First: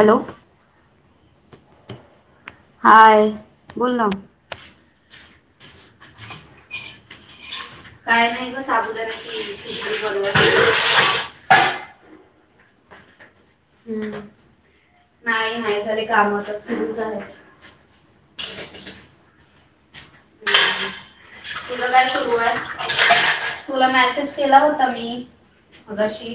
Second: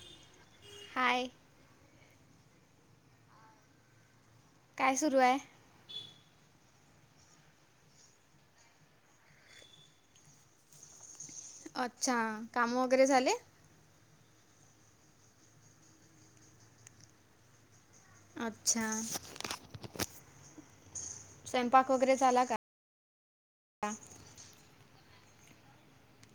Hello hi hi बोोलना काय सुरू आहे. काय नाही ग साबुदाणा खिचडी बनवत आहे. अच्छा काम वगैरे झाले. हम्म नाही नाही झाले काम आता सुरू झाले अच्छा तुझ स्वयंपाक काय वगैरे सुरु झाला आहे का तुला मेसेज केला होता मीगाशी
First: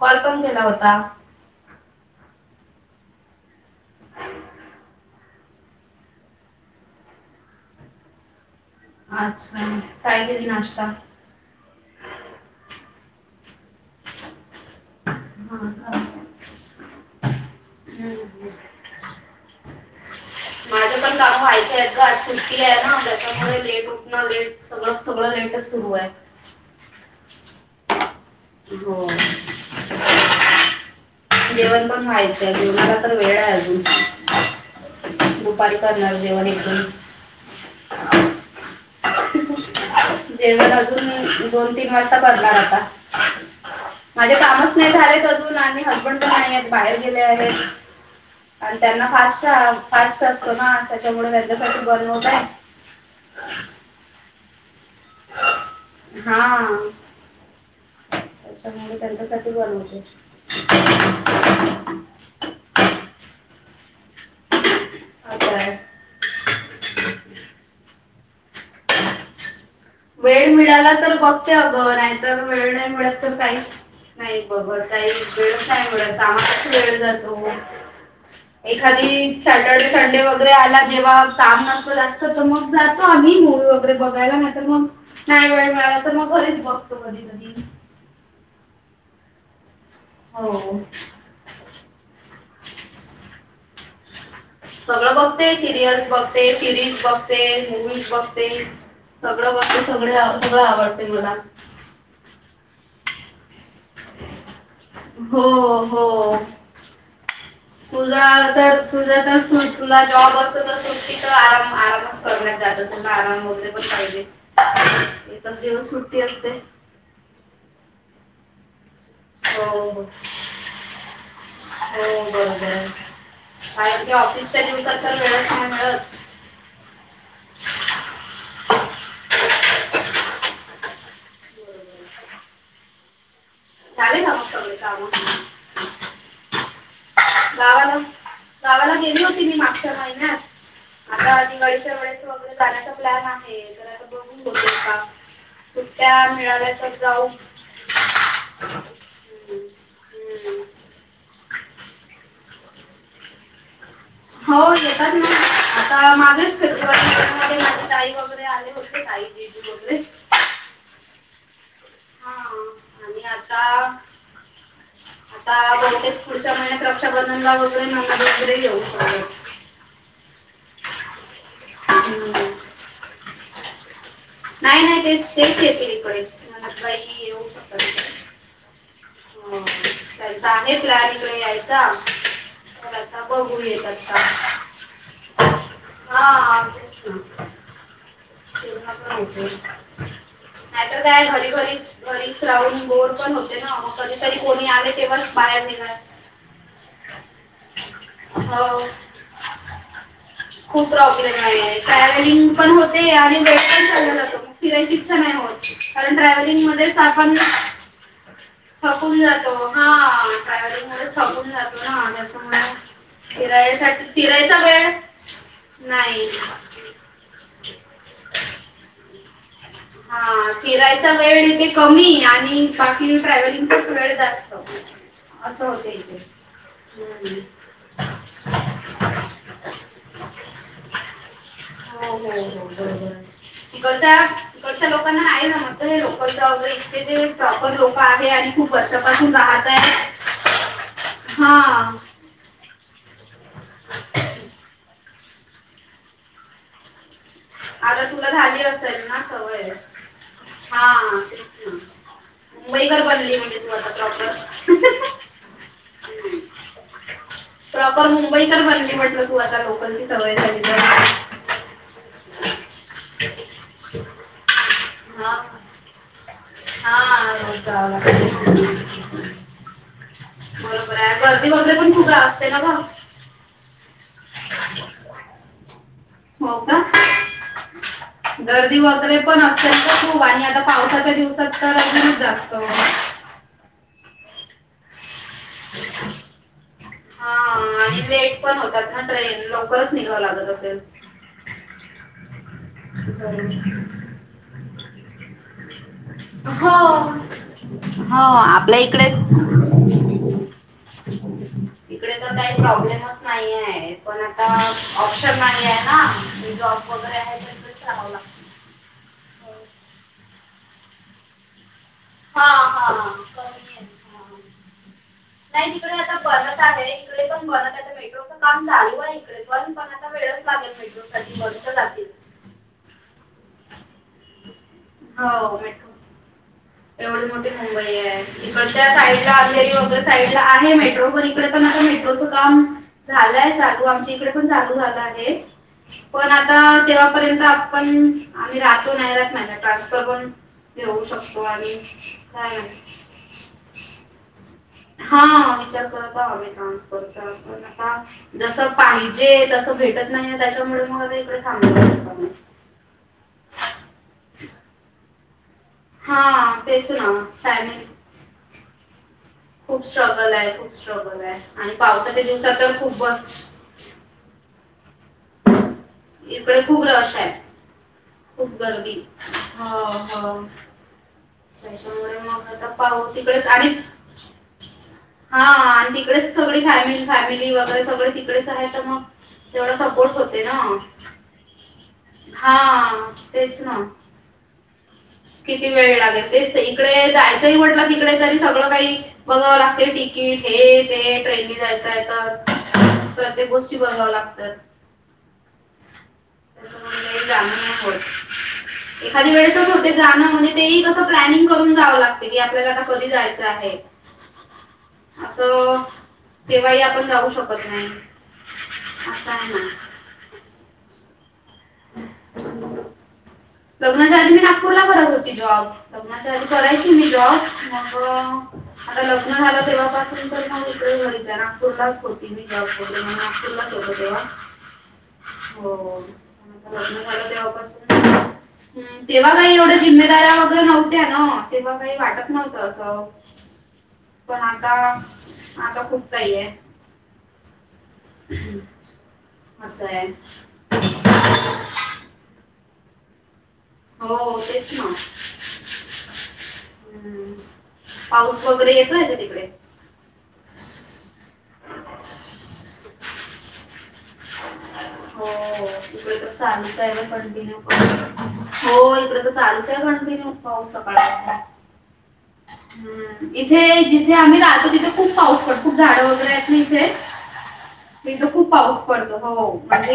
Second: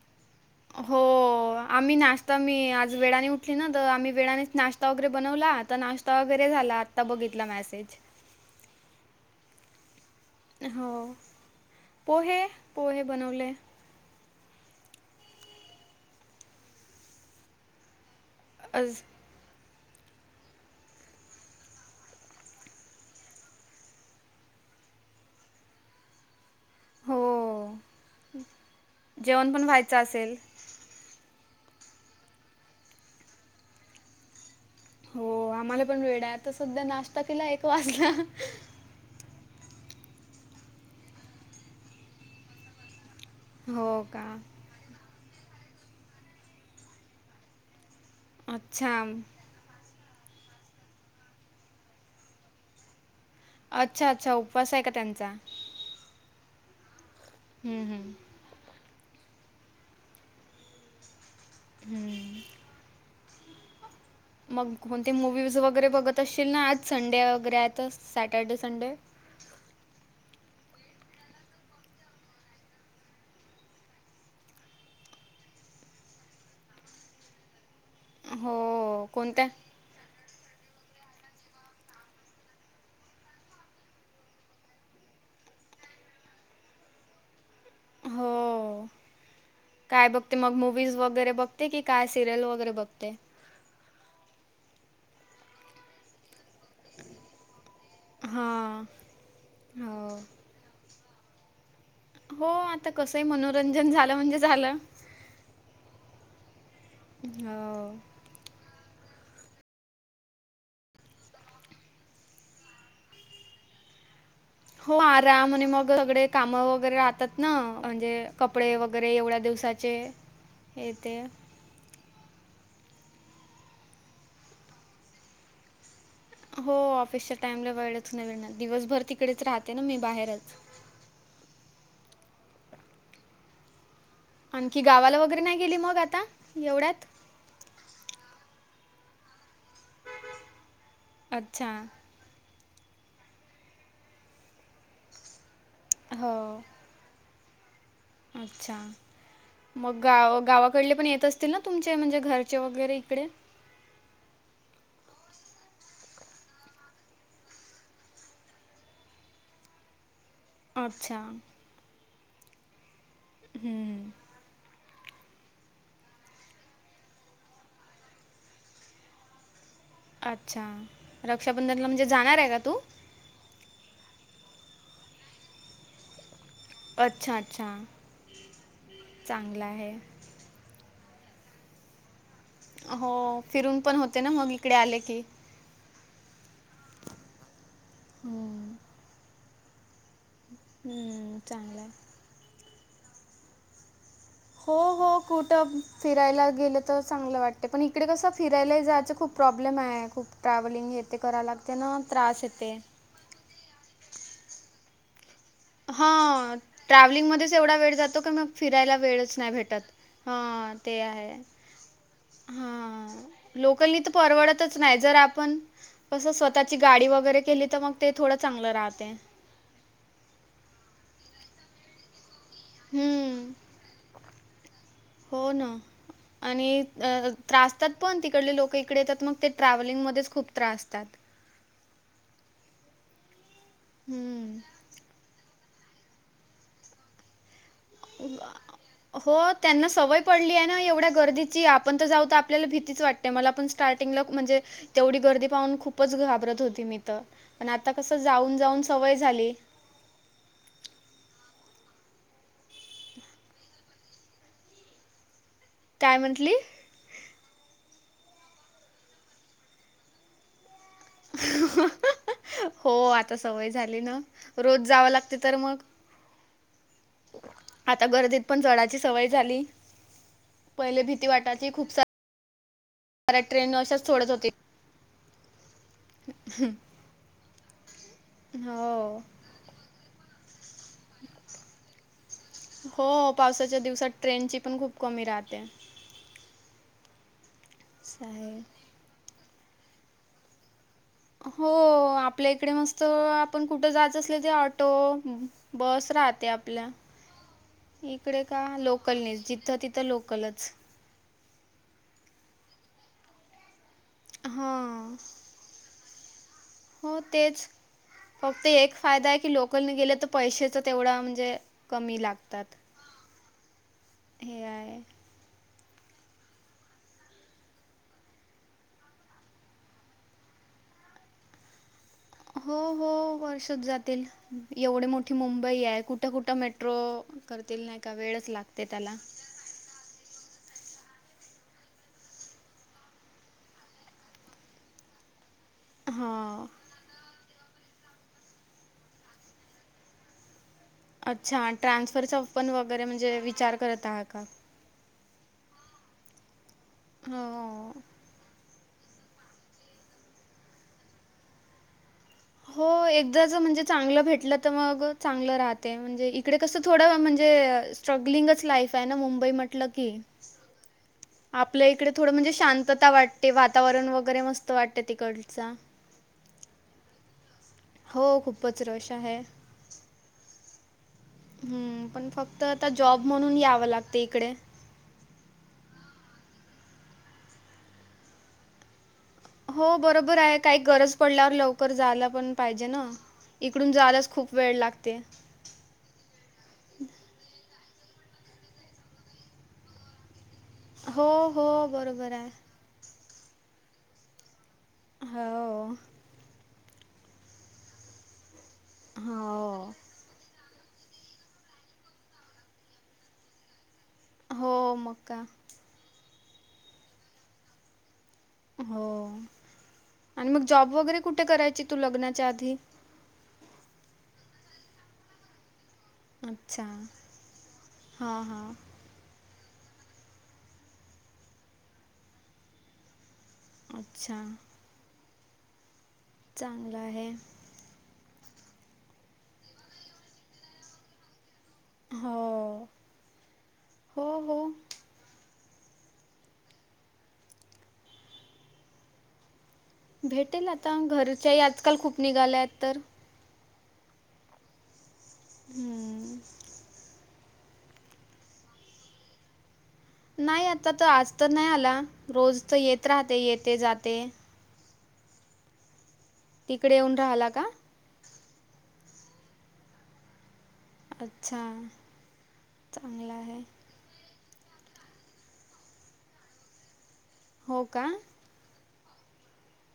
कॉल पण केला होता. हो आम्ही नाश्ता मी आज वेळाने उठली ना तर आम्ही वेळानेच नाश्ता. वगैरे बनवला आता नाश्ता वगैरे झाला आता बघितला मेसेज. अच्छा काय? नाश्ता हो पोहे पोहे बनवले. हा हम्म. आज कालचा एतवार सुट्टी आहे नन त्याच्यामुळे लेट उटन लेट सगळं सगळं लेट चसुरू आहे. हो. [inaudible] जेवण पण व्हायचं असेल. जेवण पण व्हायचंय आहे जेवणाला तर वेळ आहे अजून. हो दुपारी आम्हाला पण करणार वेळ आहे जेवण एक दोन आता तिला एक वाजला. जेवण अजून दोन तीन वाजता करणार आता. हो का माझे कामच नाही झालेत अजून आणि हसबंड पण नाही आहेत बाहेर गेले आहेत. आणि अच्छा त्यांना फास्ट फास्ट असतो ना त्याच्यामुळे त्यांच्यासाठी बनवत आहे. अच्छा! अच्छा! उपवास आहे का त्यांचा! हां. हम्म हम्म. त्याच्यामुळे त्यांच्यासाठी बनवते. हम्म मग कोणते असं मूवीज आहे वगैरे बघत असशील ना आज संडे वगैरे आहेत तर सॅटर्डे संडे! वेळ मिळाला तर बघते अगं नाही तर वेळ नाही मिळत तर काहीच नाही बघत काही वेळच नाही मिळत कामातच वेळ जातो. हो एखादी कोणत्या सॅटर्डे संडे व वगैरे आला जेव्हा काम नसतं जास्त तर मग जातो आम्ही मूवी वगैरे बघायला नाहीतर मग नाही वेळ मिळाला तर मग घरीच बघतो कधी कधी. हो काय बघते मग हो मूवज वगैरे बघते की काय सिरियल वगैरे बघते? सगळं बघते सीरिअल्स बघ ते सिरीज बघते, रिल्स बघते हां सगळं बघते हो सगळं आवडत तय मला. हो आता कस आहे मनोरंजन झालं म्हणजे झालं. हो हो, हो तुझा तर तुझा तर तुला जॉब वर असेल सुट्टी तर आराम आरामच करण्यात जात असेल आराम वैगेरे पाहिजे. हो आराम एकच आणि दिवस मग सुट्टी सगळे असते कामं वगैरे राहतात ना म्हणजे कपडे वगैरे एवढ्या हो हो दिवसाचे हे ते हो बरोबर आणि ते ऑफिसच्या दिवसात तर [unintelligible] हो ऑफिसच्या टाइमला वेळच नाही मिळणार दिवसभर तिकडेच राहते ना मी बाहेरच. झाले का मग सगळे आणखी काम गावाला वगैरे नाही गेली मग आता एवढ्यात? गावाला, गावाला गेली होती मी मागच्या महिन्यात आता अच्छा दिवाळीच्या वेळेस वगैरे करण्याचा प्लॅन आहे तर आता बघून होते का. सुट्टया हो मिळाल्या तर जाऊ. अच्छा! हम्म. मग गाव हम्म. गावाकडले पण येत असतील ना तुमचे म्हणजे घरचे वगैरे इकडे? हो येतात ना आता मागेच फेब्रुवारीला माझे ताई वगैरे आले ताई जीजू वैगेरे. अच्छा! हां आणि आता हम्म. आता बहुतेक पुढच्या महिन्यात रक्षाबंधनला वगैरे मग वगैरे येऊ परत. अच्छा! रक्षाबंधनला म्हणजे जाणार हम्म. आहे का तू? नाही नाही, तेच तेच येतील इकडे. अच्छा अच्छा चांगलं आहे [unintelligible] लागेल प्लॅन इथून यायचा. तर हो, आता बघू फिरून पण येतात होते ना का मग इकडे आले की. हा. होम. ह नाही तर काय हम्म, घरी घरी चांगलं आहे घरी [unintelligible] बोर पण होते ना, मग कधी हो हो, कुठं फिरायला गेलं तर चांगलं वाटते. पण इकडे कसं हो फिरायला जायचं खूप प्रॉब्लेम आहे, खूप खूप ट्रॅव्हलिंग हे ते करायला लागते नं, त्रास येते. ते आणि वेट लॉस पण चालला जातो, फिरायची इच्छा नाही होतं. हा ट्रॅव्हलिंगमध्येच एवढा वेळ जातो का, मग फिरायला थकून वेळच नाही जातो भेटत. हा ह. ट्रॅव्हलिंग ते मध्ये आहे. थकून जातो ना त्याच्यामुळे हा, लोकलनी फिरायसाठी तर फिरायचा परवडतच वेळ नाही. जर आपण नाही कसं स्वतःची गाडी वगैरे केली तर, मग ते थोडं चांगलं राहते. हा, फिरायचा वेळ इथे कमी आणि बाकीन हम्म, ट्रॅव्हलिंगचाच वेळ जास्त, हो असं ना होते इथे. आणि हम्म. त्रासतात पण तिकडले लोक इकडे येतात. मग ते ट्रॅव्हलिंगमध्येच खूप त्रासतात. हो हो हो. बरोबर आहे. तिकडच्या, हम्म तिकडच्या लोकांना नाही जमत. इथे लोकल जा वगैरे, इथे जे प्रॉपर लोक आहे आणि खूप वर्षापासून हो, राहत त्यांना आहे सवय पडली आहे ना एवढ्या हा गर्दीची आपण तर जाऊ ता आपल्याला भीतीच वाटते, मला पण स्टार्टिंगला म्हणजे तेवढी गर्दी पाहून, खूपच घाबरत होती मी तर. आता कसं, तुला जाऊन झाली जाऊन असेल सवय ना झाली. हा, तेच ना. मुंबईकर बनली, म्हणजे तू आता प्रॉपर. हा हा हा. काय म्हंटली? प्रॉपर मुंबईकर बनली म्हटलं, तू आता लोकलची सवय झाली तर. हा हा हा. हो, आता सवय झाली ना. रोज जावं हा लागते तर मग? हा. रोज जावा आता लागतंय. गर्दीत पण चढायची सवय झाली. बरोबर पहिले आहे. भीती गर्दी वगैरे, पण खूप राहते ना गं. हरएक ट्रेन, अशाच सोडत होती. हो का? गर्दी वगैरे हो. पण, असतेच तर खूप. आणि आता पावसाच्या दिवसात, तर अजूनच जास्त हो हो, पावसाच्या दिवसात, ट्रेन ची पण खूप कमी राहते. हा आणि असं लेट पण आहे. होतात हा ट्रेन, लवकरच निघावं लागत असल? हो. आपल्या इकडे मस्तं, आपण बरोबर. कुठं जायचं असलं ते आट ऑटो, बस राहते हो आपल्या. हो इकडे का? आपल्या इकडे लोकलनेच जिथं तिथं लोकलच. इकडे तर काही, प्रॉब्लेमच नाहीये. पण आता, हां ऑप्शन नाही आहे ना. जॉब वगैरे आहे, तर तेच करावं लागतं. फक्त एक फायदा आहे की, लोकलने गेलं तर पैशाच तेवढा म्हणजे कमी हा लागतात. हा कमी आहे हा. हे आहे. नाही, तिकडे आता बनत आहे. इकडे पण, बन मेट्रोच काम, चालू आहे इकडे पण. पण आता वेळच लागेल, मेट्रो साठी वर्ष जातील. हो हो वर्षच जातील. एवढे मोठी हो मुंबई मेट्रो आहे कुठं कुठं भेटतील. एवढी मोठी मुंबई आहे. इकडच्या त्याला साईड ला काही साईड ला आहे मेट्रो पण. इकडे पण आता मेट्रोचं काम झालंय चालू, आमच्या इकडे पण चालू झालं आहे. पण आता हां तेव्हापर्यंत आ पण आम्ही राहतो नाही राहत, नाहीतर ट्रान्सफर पण घेऊ शकतो ना. अच्छा ट्रान्सफरच पण वगैरे म्हणजे विचार करत आहात. हा, विचार करत आहोत आम्ही हो ट्रान्सफरचा. जस पाहिजे, तसं भेटत नाही त्याच्यामुळे मग इकडे थांबलो. हो एकदाच म्हणजे चांगलं भेटलं तर मग चांगलं राहत. ते म्हणजे इकडे हा कसं तेच थोडं, ना टायमिंग म्हणजे स्ट्रगलिंगच लाईफ आहे ना मुंबई खूप म्हटलं की स्ट्रगल आहे खूप स्ट्रगल आहे आणि आपल्या इकडे पावसाच्या थोडं म्हणजे दिवसात तर खूप शांतता बस वाटते फार. वातावरण वगैरे मस्त वाटतं तिकडच. इकडे खूप रश आहे. हो, खूप खूपच गर्दी, रश आहे. हो हो. हम्म, त्याच्यामुळे पण मग फक्त आता पाहू जॉब तिकडेच म्हणून आणि यावं लागते इकडे. हा आणि तिकडेच सगळी फॅमिली, फॅमिली वगैरे सगळे तिकडेच आहे तर मग तेवढा हो, सपोर्ट बरोबर होते आहे. ना. काही गरज पडल्यावर लवकर जायला पण हा पाहिजे ना. तेच ना इकडून जायलाच खूप वेळ लागते. किती वेळ लागेल तेच इकडे जायचंही म्हटलं तिकडे तरी सगळं काही बघावं लागते तिकीट हे, ते हो, ट्रेननी हो, जायचं आहे बरोबर आहे. का. प्रत्येक गोष्टी बघाव्या लागतात. हो. हो. [unintelligible] हा ना तेही कसं प्लॅनिंग करून जावं लागत की, आपल्याला कशान जायचं आहे. हो, मग काय. असं केव्हाही आपण जाऊ शकत नाही. हो असं आहे ना आणि मग जॉब वगैरे कुठे करायची, तू लग्नाच्या आधी. लग्नाच्या आधी मी नागपूरला करत होती जॉब. लग्नाच्या आधी अच्छा करायची मी जॉब. मग हां हां लग्न झालं तेव्हापासून तर मग इकडे बघितल, नागपूरला होती मी जॉबला. पुण्यात हाेते तेव्हा अच्छा हो, पण आता चांगलं लग्न झालं आहे तेव्हापासून हं तेव्हा काही एवढ्या जिम्मेदाऱ्या वगैरे नव्हत्या ना. तेव्हा काही वाटत नव्हतं हो असं. पण हो हो आता, आता खूप काही आहे. असंय. येतील आता, घरच्याही आजकाल खूप निघाल्या आहेत. हो, तेच ना. हम्म. हम्म, पाऊस वगैरे येतोय का तिकडे. नाही आता तर आज तर नाही आला, रोज तर येत राहते येते जाते. हो इकडे तर चालूच तिकडे आहे येऊन राहिला कंटिन्यू. का हो, इकडे तर चालूच हाय कंटिन्यू. होय सकाळ अच्छा चांगलं इथे आहे जे आम्ही राहतो तिथे खूप पाऊस पडतो. खूप झाडं वगैरे आहेत ना इथे. हो का खूप पाऊस पडतो, हो.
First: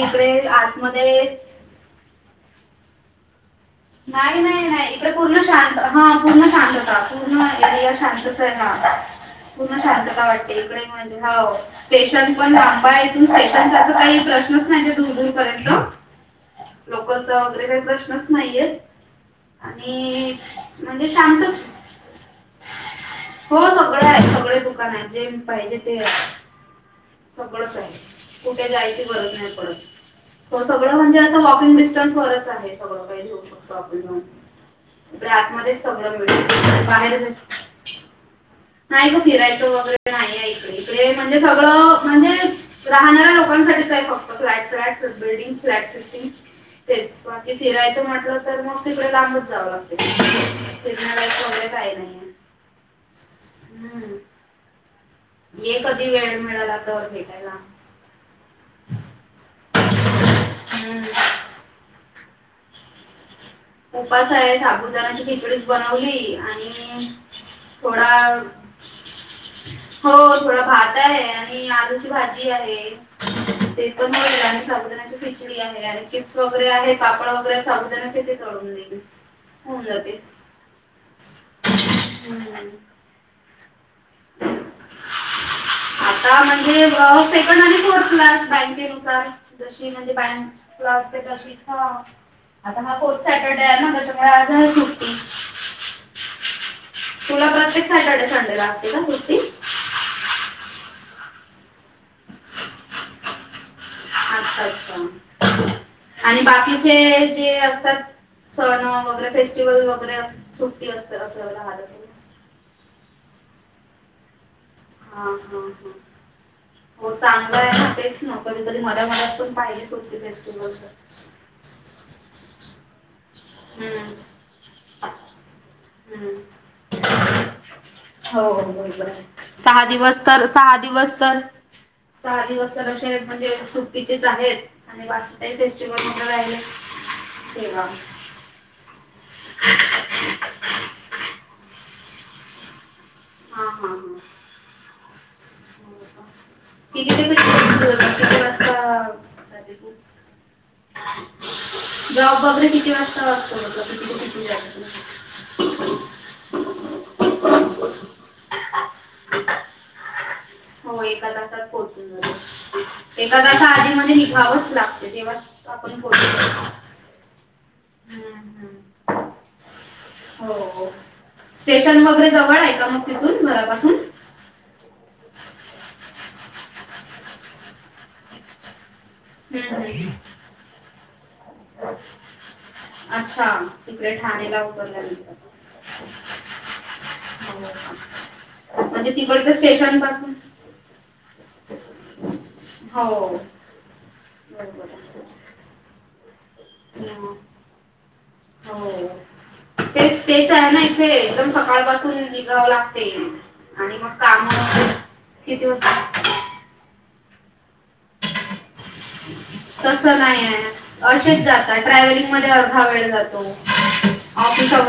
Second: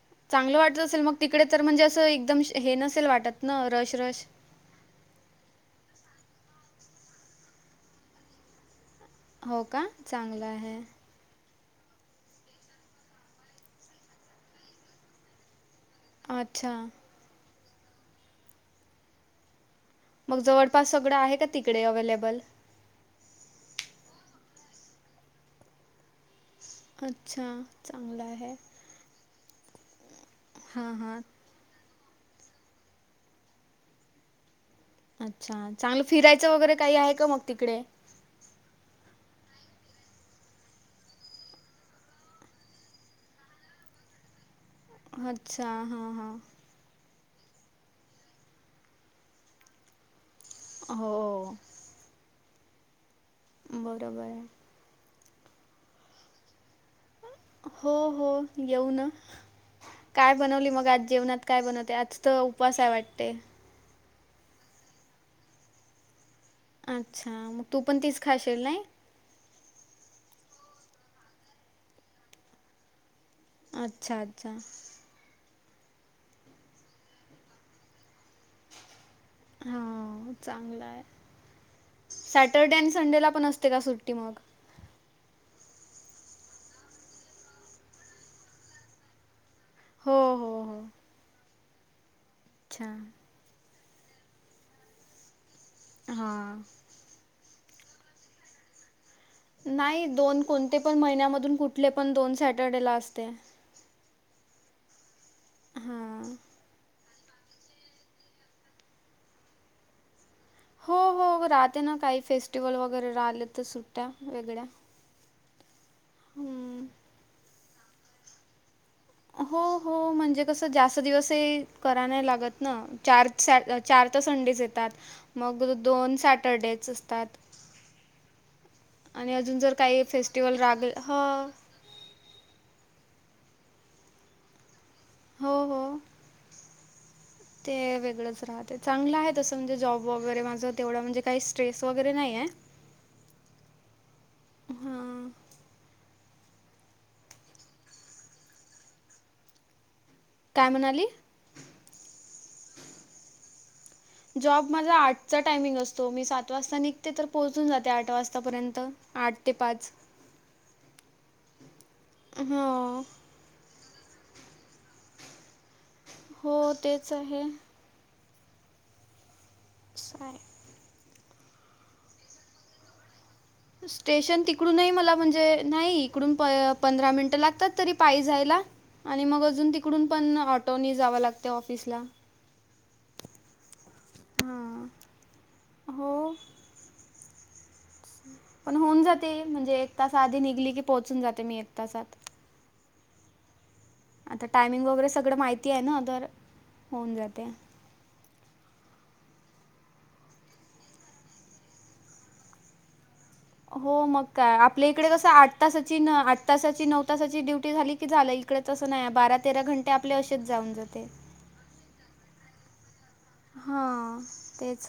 इकडे चांगलं वाटत असेल मग आतमध्ये तिकडे तर म्हणजे, असं एकदम हे नसेल वाटत ना. रश नाही नाही नाही. पूर्ण शांत हा पूर्ण शांत होता पूर्ण एरिया शांत आहे ना, हो पुर्ण का शांतता चांगलं वाटते आहे इकडे हो स्टेशन पण लांबा इथून स्टेशनचा काही प्रश्नच नाही दूर दूर पर्यंत, अच्छा, वगैरे प्रश्नच नाहीयेत. आणि मग जवळपास म्हणजे सगळं आहे का शांतच. तिकडे अवेलेबल? हो सगळे आहेत सगळे दुकान आहेत जे पाहिजे ते आहे. अच्छा सगळंच चांगलं आहे कुठे जायची गरज नाही पडत. हां, सगळं म्हणजे हां. असं वॉकिंग डिस्टन्स वरच आहे सगळं काही घेऊ शकतो आपण घन, सगळे अच्छा आतमध्येच चांगलं सगळं फिरायचं वगैरे मिळत काही आहे बाहेर का मग जयेची, तिकडे? नाही ग फिरायचं वगैरे नाही इक इकडे म्हणजे सगळं म्हणजे, राहणाऱ्या लोकांसाठीच आहे फक्त फ्लॅट फ्लॅट बिल्डिंग अच्छा. फ्लॅट हां, सिटीम. हां. तेच बाकी फिरायचं म्हटलं तर मग तिकडे लांबच जाव लाग, फिरणारा हो. वैरे काय नाही. आहे हम्म. बरोबर आहे. ये कधी वेळ मिळाला तर भेटायला, हो हो येऊ न काय बनवली मग हम्म. आज जेवणात काय बनवते आज त, उपसा आहे वाटत. उपसा आहे साबुदाणाची खिचडीच बनवली. आणि अच्छा मग तू पण थोडा तीच खाशील नाइ. हो थोडा भात आहे आणि आलूची भाजी आहे. ते पण अच्छा, अच्छा. मबध खिचडी आहे आणि वगैरे पापड वगैरे साबूद, हा, चांगलं आहे सॅटर्डे हम्म. आणि संडेला पण असते का सुट्टी मग? [inaudible] आता म्हणजे सेकंड आणि फोर्थलाच बँकेनुसार, ज हो, म्हणजे हो, हो. बँकला असते तशीच आता हा अच्छा. पोच, सॅटर्डे आहे ना त्याच्यामुळे आज आहे सुट्टी. हा.. तुला प्रत्येक सॅटर्डे संडे ला असतील का सुटी, नाही दोन कोणते पण महिन्यामधून कुठले पण दोन सॅटर्डे ला असते. अच्छा अच्छा हां आणि बाकीचे जे असतात. सण वगैरे फेस्टिवल वगैरे अस, सुट्टी हो असते हो असं राहते राहत ना असेल काही फेस्टिवल वगैरे राहिले तर सुट्ट्या वेगळ्या हा ह ह हम्म. हो चांगलं आहे ना तेच न, कधीतरी मला मनात पण पाहिजेच होटी फेस्टिवल, दिवसे, करा नाही लागत ना चार, चार हम्म तर संडेज येतात मग दोन हम्म सॅटरडेच असतात. हो हो आणि अजून जर सहा काही दिवस तर फेस्टिवल सहा रागल ह दिवस तर, सहा दिवस तर असे म्हणजे सुट्टीचेच आहेत. आणि हो बाकीही हो फेस्टिवल मध्ये राहिले ठेवा. सगळच राहतय चांगलं आहे तसं म्हणजे जॉब वगैरे माझं तेवढं म्हणजे काही स्ट्रेस वगैरे नाहीे. हा हा. हम्म. [unintelligible] किती वाजता जाते बोल काय म्हणाली? जॉब वगैरे किती वाजता असतं म्हटलं. जॉब माझा आठचा टायमिंग असतो. मी सात वाजता निघते, तर पोहोचून जाते आठ वाजता पर्यंत. आठ ते पाच. हो. एका तासात पोहचतो हम्म. जरासं आधी मधी निभावच लागते, तेव्हा आपण बोल हो तेच आहे साय हो. स्टेशन वगैरे जवळ आहे का मग तिथून? बरा स्टेशन ती इकडूनही मला म्हणजे, नाही, इकडून प-पंधरा मिनिटं लागतात तरी पाई जायला. आणि मग अजून हम्म, हम्म. तिकडून पण ऑटोनी जावं लागतय ऑफिसला. अच्छा. तिकडे ठाणेला हां उतरणारेस का तु? हो पण होऊन जाते. म्हणजे, एक स्टेशन तास पासून आधी निघली की पोहोचून जाते मी एक तासात. हो. आता टाईमिंग बरोबर वगैरे आहे. सगळं माहिती आहे ना. तर, होऊन हं. जाते. हो. तेच, तेच आहे ना इथे. एकदम सकाळ पासून निघावं लागते. आणि हो मग काम काय, आपल्या इकडे कसं? किती आठतासाची न वाजता आठ ठ तासाची, नऊ तासाची ड्युटी झाली की झालं. इकडेच असं नाही, बारात तसं नाही आहे, अशेच जातात. ट्रॅव्हलिंग मध्ये अर्धा वेळ जात तो, हां ऑफिस तेच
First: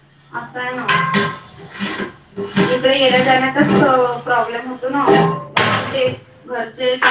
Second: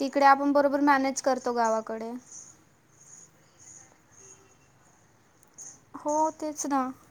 तिकडे आपण अस आहे बरोबर मॅनेज करतो गावाकडे मग इकडे येण्या-जाण्याचाच प्रॉब्लेम होतो ना. हो तिकडे तेच ना घरचे